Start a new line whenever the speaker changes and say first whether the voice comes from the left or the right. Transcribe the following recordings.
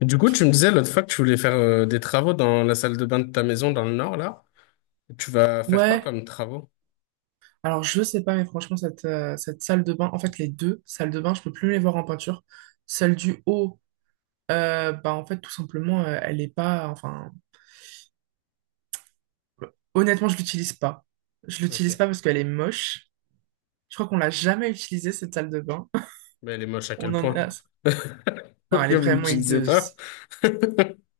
left: Du coup, tu me disais l'autre fois que tu voulais faire des travaux dans la salle de bain de ta maison dans le nord, là. Tu vas faire quoi
right: Ouais,
left: comme travaux?
right: alors je sais pas, mais franchement, cette, cette salle de bain, en fait, les deux salles de bain, je peux plus les voir en peinture. Celle du haut, en fait, tout simplement, elle est pas, enfin, honnêtement, je l'utilise pas. Je l'utilise
left: Ok.
right: pas parce qu'elle est moche. Je crois qu'on l'a jamais utilisée, cette salle de bain.
left: Mais elle est moche à
right: On
left: quel
right: en est
left: point?
right: là. Non, elle est
left: Pourquoi vous
right: vraiment
left: l'utilisez
right: hideuse.
left: pas?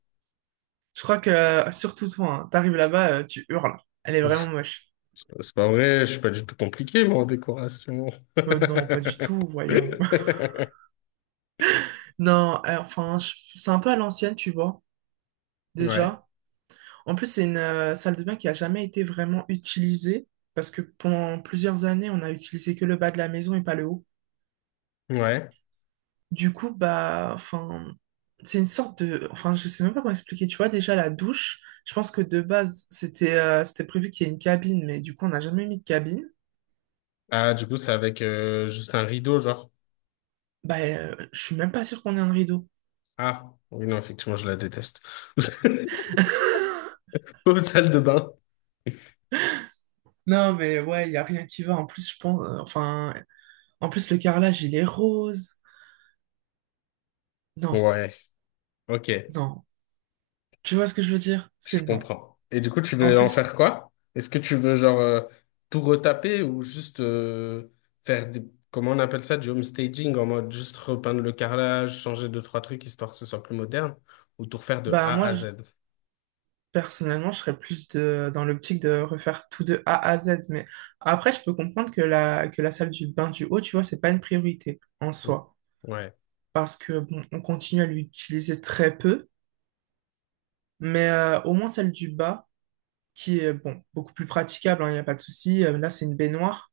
right: Je crois que, surtout toi, hein, t'arrives là-bas, tu hurles. Elle est vraiment moche.
left: C'est pas vrai, je suis pas du tout compliqué, moi, en décoration.
right: Non, pas du tout, voyons. Non, enfin, je- C'est un peu à l'ancienne, tu vois,
left: Ouais,
right: déjà. En plus, c'est une salle de bain qui a jamais été vraiment utilisée parce que pendant plusieurs années, on a utilisé que le bas de la maison et pas le haut.
left: ouais.
right: Du coup, bah, enfin, c'est une sorte de, enfin, je sais même pas comment expliquer. Tu vois, déjà la douche, je pense que de base, c'était prévu qu'il y ait une cabine, mais du coup, on n'a jamais mis de cabine.
left: Ah, du coup, c'est avec juste un rideau, genre.
right: Je suis même pas sûre qu'on ait un rideau.
left: Ah, oui, non, effectivement, je la déteste. Aux salles de bain.
right: Non, mais ouais, il y a rien qui va. En plus, je pense, en plus, le carrelage, il est rose. Non,
left: Ouais, ok.
right: non. Tu vois ce que je veux dire?
left: Je
right: C'est non.
left: comprends. Et du coup, tu
right: En
left: veux en
right: plus,
left: faire quoi? Est-ce que tu veux genre tout retaper ou juste faire des, comment on appelle ça, du home staging en mode juste repeindre le carrelage, changer deux, trois trucs histoire que ce soit plus moderne ou tout refaire de
right: bah,
left: A
right: moi,
left: à
right: je-
left: Z?
right: Personnellement, je serais plus de, dans l'optique de refaire tout de A à Z. Mais après, je peux comprendre que la salle du bain du haut, tu vois, c'est pas une priorité en
left: Mm.
right: soi.
left: Ouais.
right: Parce que, bon, on continue à l'utiliser très peu. Mais au moins celle du bas, qui est, bon, beaucoup plus praticable, il n'y a pas de souci. Là, c'est une baignoire.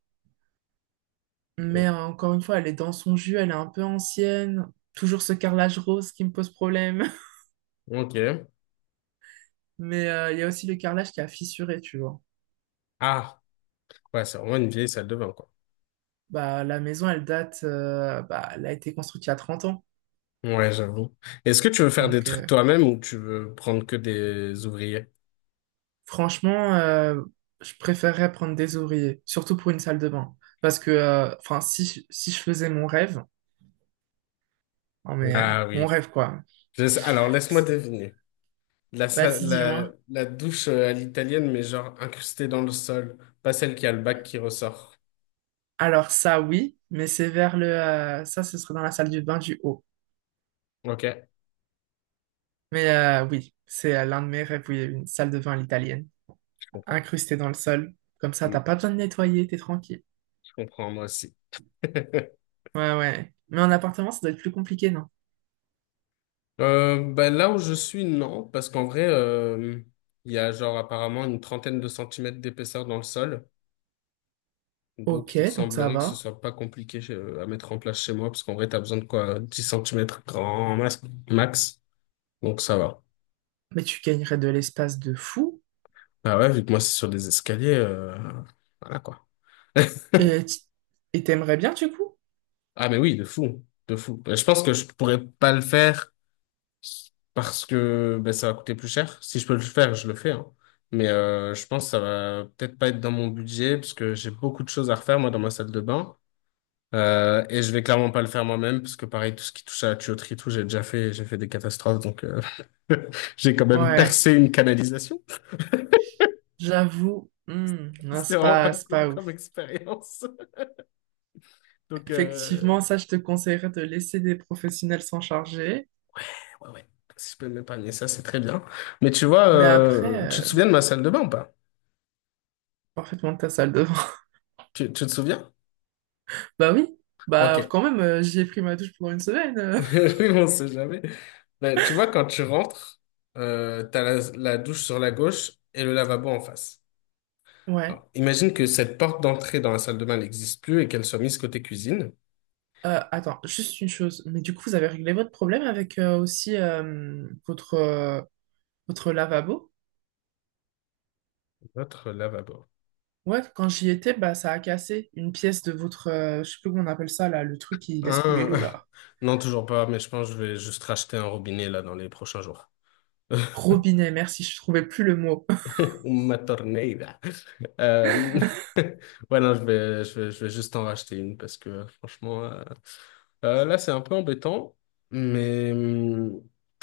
right: Mais encore une fois, elle est dans son jus, elle est un peu ancienne. Toujours ce carrelage rose qui me pose problème.
left: Ok.
right: Mais il y a aussi le carrelage qui a fissuré, tu vois.
left: Ah, ouais, c'est vraiment une vieille salle de bain, quoi.
right: Bah, la maison, elle date, bah, elle a été construite il y a 30 ans.
left: Ouais, j'avoue. Est-ce que tu veux faire des
right: Donc,
left: trucs
right: euh,
left: toi-même ou tu veux prendre que des ouvriers?
right: Franchement, je préférerais prendre des ouvriers, surtout pour une salle de bain. Parce que, si, si je faisais mon rêve, non mais
left: Ah oui.
right: mon rêve quoi.
left: Alors, laisse-moi deviner. La, sa-
right: Vas-y,
left: la,
right: dis-moi.
left: la douche à l'italienne, mais genre incrustée dans le sol. Pas celle qui a le bac qui ressort.
right: Alors ça, oui, mais c'est vers le, ça, ce serait dans la salle du bain du haut.
left: Ok,
right: Mais oui, c'est l'un de mes rêves, oui, une salle de bain à l'italienne,
left: je comprends.
right: incrustée dans le sol. Comme ça,
left: Mm,
right: t'as pas besoin de nettoyer, t'es tranquille.
left: je comprends, moi aussi.
right: Ouais, ouais. Mais en appartement, ça doit être plus compliqué, non?
left: Bah, là où je suis, non, parce qu'en vrai, il y a genre apparemment une trentaine de centimètres d'épaisseur dans le sol.
right: Ok,
left: Donc, il
right: donc ça
left: semblerait que ce
right: va.
left: soit pas compliqué à mettre en place chez moi, parce qu'en vrai, t'as besoin de quoi? 10 centimètres max. Donc, ça va.
right: Mais tu gagnerais de l'espace de fou.
left: Bah ouais, vu que moi, c'est sur des escaliers, voilà quoi.
right: Et tu- et t'aimerais bien du coup?
left: Ah mais oui, de fou, de fou. Ben, je pense que je pourrais pas le faire parce que ben, ça va coûter plus cher. Si je peux le faire, je le fais, hein. Mais je pense que ça va peut-être pas être dans mon budget parce que j'ai beaucoup de choses à refaire moi dans ma salle de bain. Et je vais clairement pas le faire moi-même parce que pareil, tout ce qui touche à la tuyauterie, et tout, j'ai déjà fait, j'ai fait des catastrophes. Donc j'ai quand même
right: Ouais,
left: percé une canalisation.
right: j'avoue, hmm, non,
left: C'était vraiment pas
right: c'est
left: cool
right: pas ouf.
left: comme expérience. Donc
right: Effectivement, ça, je te conseillerais de laisser des professionnels s'en charger,
left: ouais, ouais. Si je peux m'épargner ça, c'est très bien. Mais tu vois,
right: mais après,
left: tu te souviens de ma salle de bain ou pas?
right: parfaitement ta salle de bain.
left: Tu te souviens?
right: Bah oui,
left: Ok.
right: bah quand même, j'y ai pris ma douche pendant une semaine.
left: Oui, on sait jamais. Ben, tu vois, quand tu rentres, t'as la douche sur la gauche et le lavabo en face.
right: Ouais.
left: Alors, imagine que cette porte d'entrée dans la salle de bain n'existe plus et qu'elle soit mise côté cuisine.
right: Attends, juste une chose, mais du coup, vous avez réglé votre problème avec aussi votre lavabo?
left: Votre lavabo.
right: Ouais, quand j'y étais, bah ça a cassé une pièce de votre, je sais plus comment on appelle ça là, le truc qui laisse couler
left: Hein?
right: l'eau là.
left: Non, toujours pas, mais je pense que je vais juste racheter un robinet là dans les prochains jours.
right: Robinet, merci, je trouvais plus le mot.
left: Uma torneira. Euh, ouais, non, je vais juste en racheter une parce que franchement, là, c'est un peu embêtant. Mais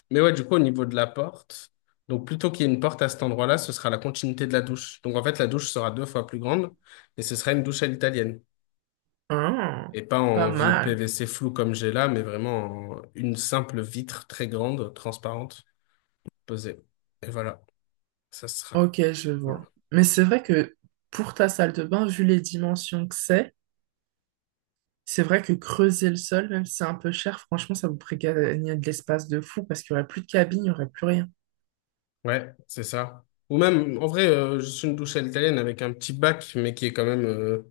left: mais ouais, du coup, au niveau de la porte, donc plutôt qu'il y ait une porte à cet endroit-là, ce sera la continuité de la douche. Donc en fait, la douche sera deux fois plus grande et ce sera une douche à l'italienne.
right: Ah,
left: Et pas
right: pas
left: en vieux
right: mal.
left: PVC flou comme j'ai là, mais vraiment en une simple vitre très grande, transparente, posée. Et voilà, ça sera
right: Ok, je
left: cool.
right: vois. Mais c'est vrai que pour ta salle de bain, vu les dimensions que c'est vrai que creuser le sol, même si c'est un peu cher, franchement, ça vous ferait gagner de l'espace de fou parce qu'il n'y aurait plus de cabine, il n'y aurait plus rien.
left: Ouais, c'est ça. Ou même, en vrai, juste une douche à l'italienne avec un petit bac, mais qui est quand même euh,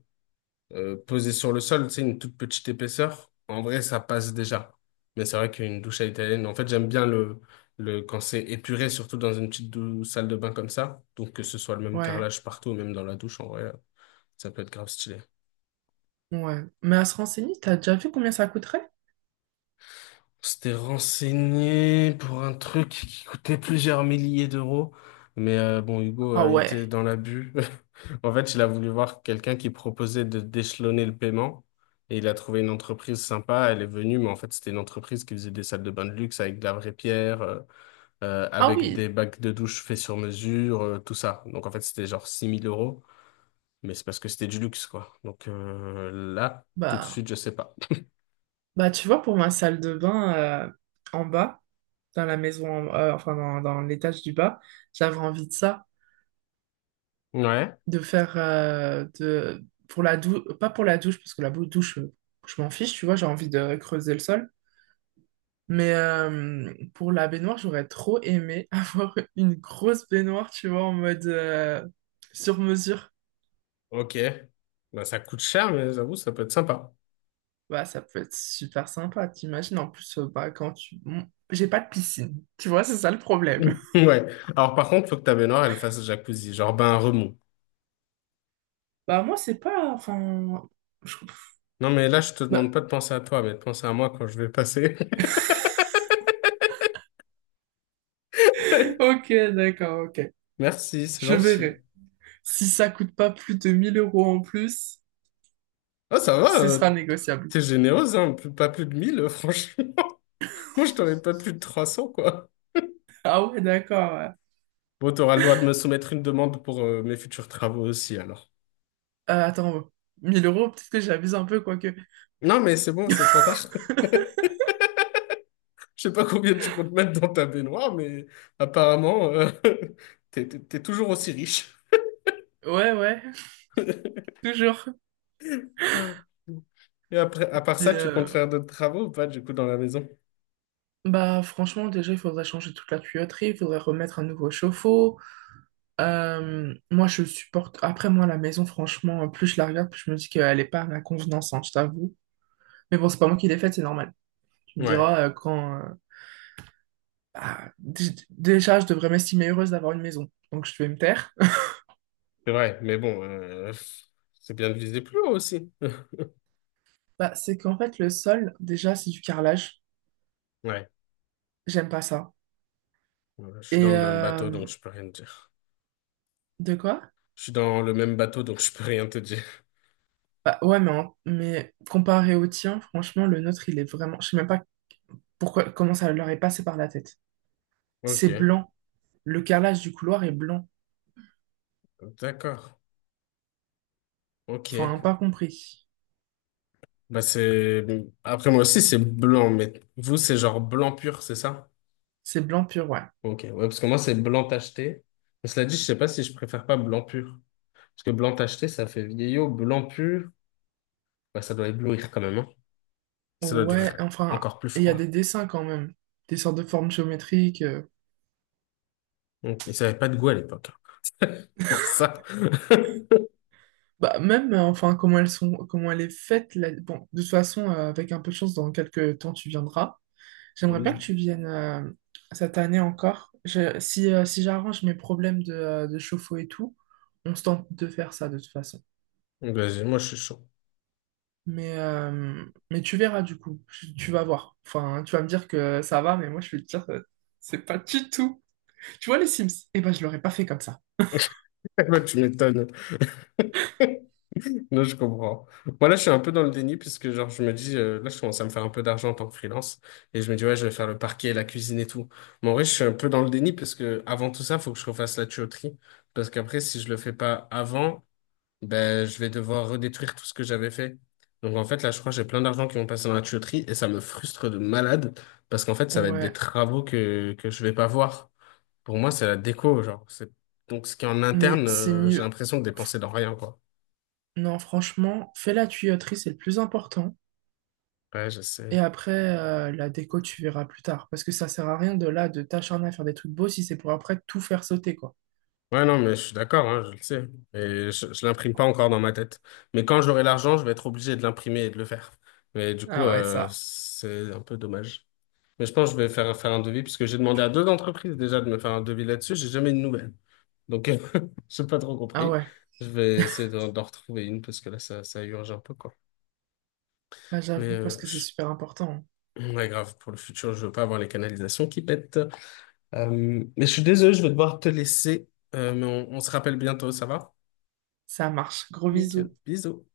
left: euh, posé sur le sol, tu sais, une toute petite épaisseur. En vrai, ça passe déjà. Mais c'est vrai qu'une douche à l'italienne, en fait, j'aime bien le, quand c'est épuré, surtout dans une petite salle de bain comme ça. Donc, que ce soit le même
right: Ouais,
left: carrelage partout, même dans la douche, en vrai, ça peut être grave stylé.
right: ouais. Mais à se renseigner, t'as déjà vu combien ça coûterait?
left: On s'était renseigné pour un truc qui coûtait plusieurs milliers d'euros. Mais bon, Hugo
right: Ah
left: a
right: ouais.
left: été dans l'abus. En fait, il a voulu voir quelqu'un qui proposait de d'échelonner le paiement. Et il a trouvé une entreprise sympa. Elle est venue, mais en fait, c'était une entreprise qui faisait des salles de bain de luxe avec de la vraie pierre,
right: Ah
left: avec
right: oui.
left: des bacs de douche faits sur mesure, tout ça. Donc, en fait, c'était genre six mille euros. Mais c'est parce que c'était du luxe, quoi. Donc là, tout de
right: Bah,
left: suite, je sais pas.
right: bah tu vois, pour ma salle de bain en bas, dans la maison, enfin dans l'étage du bas, j'avais envie de ça.
left: Ouais.
right: De faire de pour la douche pas pour la douche parce que la douche je m'en fiche tu vois j'ai envie de creuser le sol mais pour la baignoire j'aurais trop aimé avoir une grosse baignoire tu vois en mode sur mesure
left: Ok. Bah, ça coûte cher, mais j'avoue, ça peut être sympa.
right: bah ça peut être super sympa t'imagines en plus bah quand tu Bon, j'ai pas de piscine tu vois c'est ça le problème
left: Ouais. Alors, par contre, faut que ta baignoire, elle fasse jacuzzi, genre bain remous.
right: bah moi c'est pas enfin je-
left: Non, mais là, je te
right: bah,
left: demande pas de penser à toi, mais de penser à moi quand je vais passer.
right: ok d'accord ok
left: Merci, c'est
right: je
left: gentil.
right: verrai si ça coûte pas plus de 1000 euros en plus
left: Ah, ça va,
right: ce sera négociable.
left: t'es généreuse, hein, pas plus de 1 000 franchement. Moi, je t'aurais pas plus de 300 quoi.
right: Ah ouais, d'accord. Ouais.
left: Bon, t'auras le droit de me soumettre une demande pour mes futurs travaux aussi, alors.
right: Attends, 1000 euros, peut-être que j'abuse un peu, quoique.
left: Non, mais c'est bon, c'est trop tard. Je sais pas combien tu comptes mettre dans ta baignoire, mais apparemment, t'es toujours aussi riche.
right: Ouais, ouais, toujours.
left: Euh, Et après, à part
right: Et,
left: ça, tu
right: euh,
left: comptes faire d'autres travaux ou pas, du coup, dans la maison?
right: Franchement, déjà, il faudrait changer toute la tuyauterie, il faudrait remettre un nouveau chauffe-eau. Moi, je supporte. Après, moi, la maison, franchement, plus je la regarde, plus je me dis qu'elle est pas à ma convenance, hein, je t'avoue. Mais bon, c'est pas moi qui l'ai faite, c'est normal. Tu me
left: Ouais,
right: diras quand. Bah, déjà, je devrais m'estimer heureuse d'avoir une maison, donc je vais me taire.
left: c'est vrai, mais bon, c'est bien de viser plus haut aussi.
right: Bah, c'est qu'en fait, le sol, déjà, c'est du carrelage.
left: Ouais,
right: J'aime pas ça.
left: ouais, je suis dans
right: Et
left: le même
right: euh,
left: bateau, donc je peux rien te dire.
right: de quoi?
left: Je suis dans le même bateau, donc je peux rien te dire.
right: Bah ouais, mais, mais comparé au tien, franchement, le nôtre, il est vraiment. Je sais même pas pourquoi, comment ça leur est passé par la tête.
left: Ok,
right: C'est blanc. Le carrelage du couloir est blanc.
left: d'accord.
right: Enfin,
left: Ok.
right: pas compris.
left: Bah c'est... Après moi aussi, c'est blanc, mais vous, c'est genre blanc pur, c'est ça?
right: C'est blanc pur, ouais.
left: Ok, ouais, parce que moi, c'est blanc tacheté. Mais cela dit, je sais pas si je préfère pas blanc pur. Parce que blanc tacheté, ça fait vieillot. Blanc pur, ouais, ça doit éblouir quand même, hein. Ça doit être
right: Ouais, enfin,
left: encore plus
right: et il y a
left: froid.
right: des dessins quand même. Des sortes de formes géométriques.
left: Donc, ils n'avaient pas de goût à l'époque, hein. Pour ça.
right: Bah même, comment elles sont, comment elle est faite. Bon, de toute façon, avec un peu de chance, dans quelques temps, tu viendras. J'aimerais bien que
left: Oui.
right: tu viennes cette année encore. Si j'arrange mes problèmes de chauffe-eau et tout, on se tente de faire ça de toute façon.
left: Donc, vas-y, moi, je suis chaud.
right: Mais, euh, mais tu verras du coup, tu vas voir. Enfin, tu vas me dire que ça va, mais moi je vais te dire, c'est pas du tout. Tu vois les Sims? Eh ben, je l'aurais pas fait comme ça.
left: Bah, tu m'étonnes. Là, je comprends. Moi, là, je suis un peu dans le déni puisque, genre, je me dis, là, je commence à me faire un peu d'argent en tant que freelance et je me dis, ouais, je vais faire le parquet, la cuisine et tout. Mais en vrai, je suis un peu dans le déni parce que, avant tout ça, faut que je refasse la tuyauterie parce qu'après, si je le fais pas avant, ben, je vais devoir redétruire tout ce que j'avais fait. Donc, en fait, là, je crois que j'ai plein d'argent qui vont passer dans la tuyauterie et ça me frustre de malade parce qu'en fait, ça va être des
right: Ouais,
left: travaux que je vais pas voir. Pour moi, c'est la déco, genre. C'est... Donc, ce qui est en
right: mais
left: interne,
right: c'est
left: j'ai
right: mieux.
left: l'impression de
right: F-
left: dépenser dans rien, quoi.
right: Non, franchement, fais la tuyauterie, c'est le plus important.
left: Ouais, je
right: Et
left: sais.
right: après, la déco, tu verras plus tard. Parce que ça sert à rien de là, de t'acharner à faire des trucs beaux si c'est pour après tout faire sauter, quoi.
left: Ouais, non, mais je suis d'accord, hein, je le sais. Et je l'imprime pas encore dans ma tête. Mais quand j'aurai l'argent, je vais être obligé de l'imprimer et de le faire. Mais du coup,
right: Ah ouais, ça.
left: c'est un peu dommage. Mais je pense que je vais faire un devis, puisque j'ai demandé à deux entreprises déjà de me faire un devis là-dessus. J'ai jamais eu de nouvelles. Donc, j'ai pas trop
right: Ah
left: compris.
right: ouais,
left: Je vais essayer d'en retrouver une, parce que là, ça urge un peu, quoi.
right: bah
left: Mais
right: j'avoue, parce que c'est super important. Hein.
left: ouais, grave, pour le futur, je veux pas avoir les canalisations qui pètent. Euh, mais je suis désolé, je vais devoir te laisser. Mais on se rappelle bientôt, ça va?
right: Ça marche. Gros
left: Nickel.
right: bisous.
left: Bisous.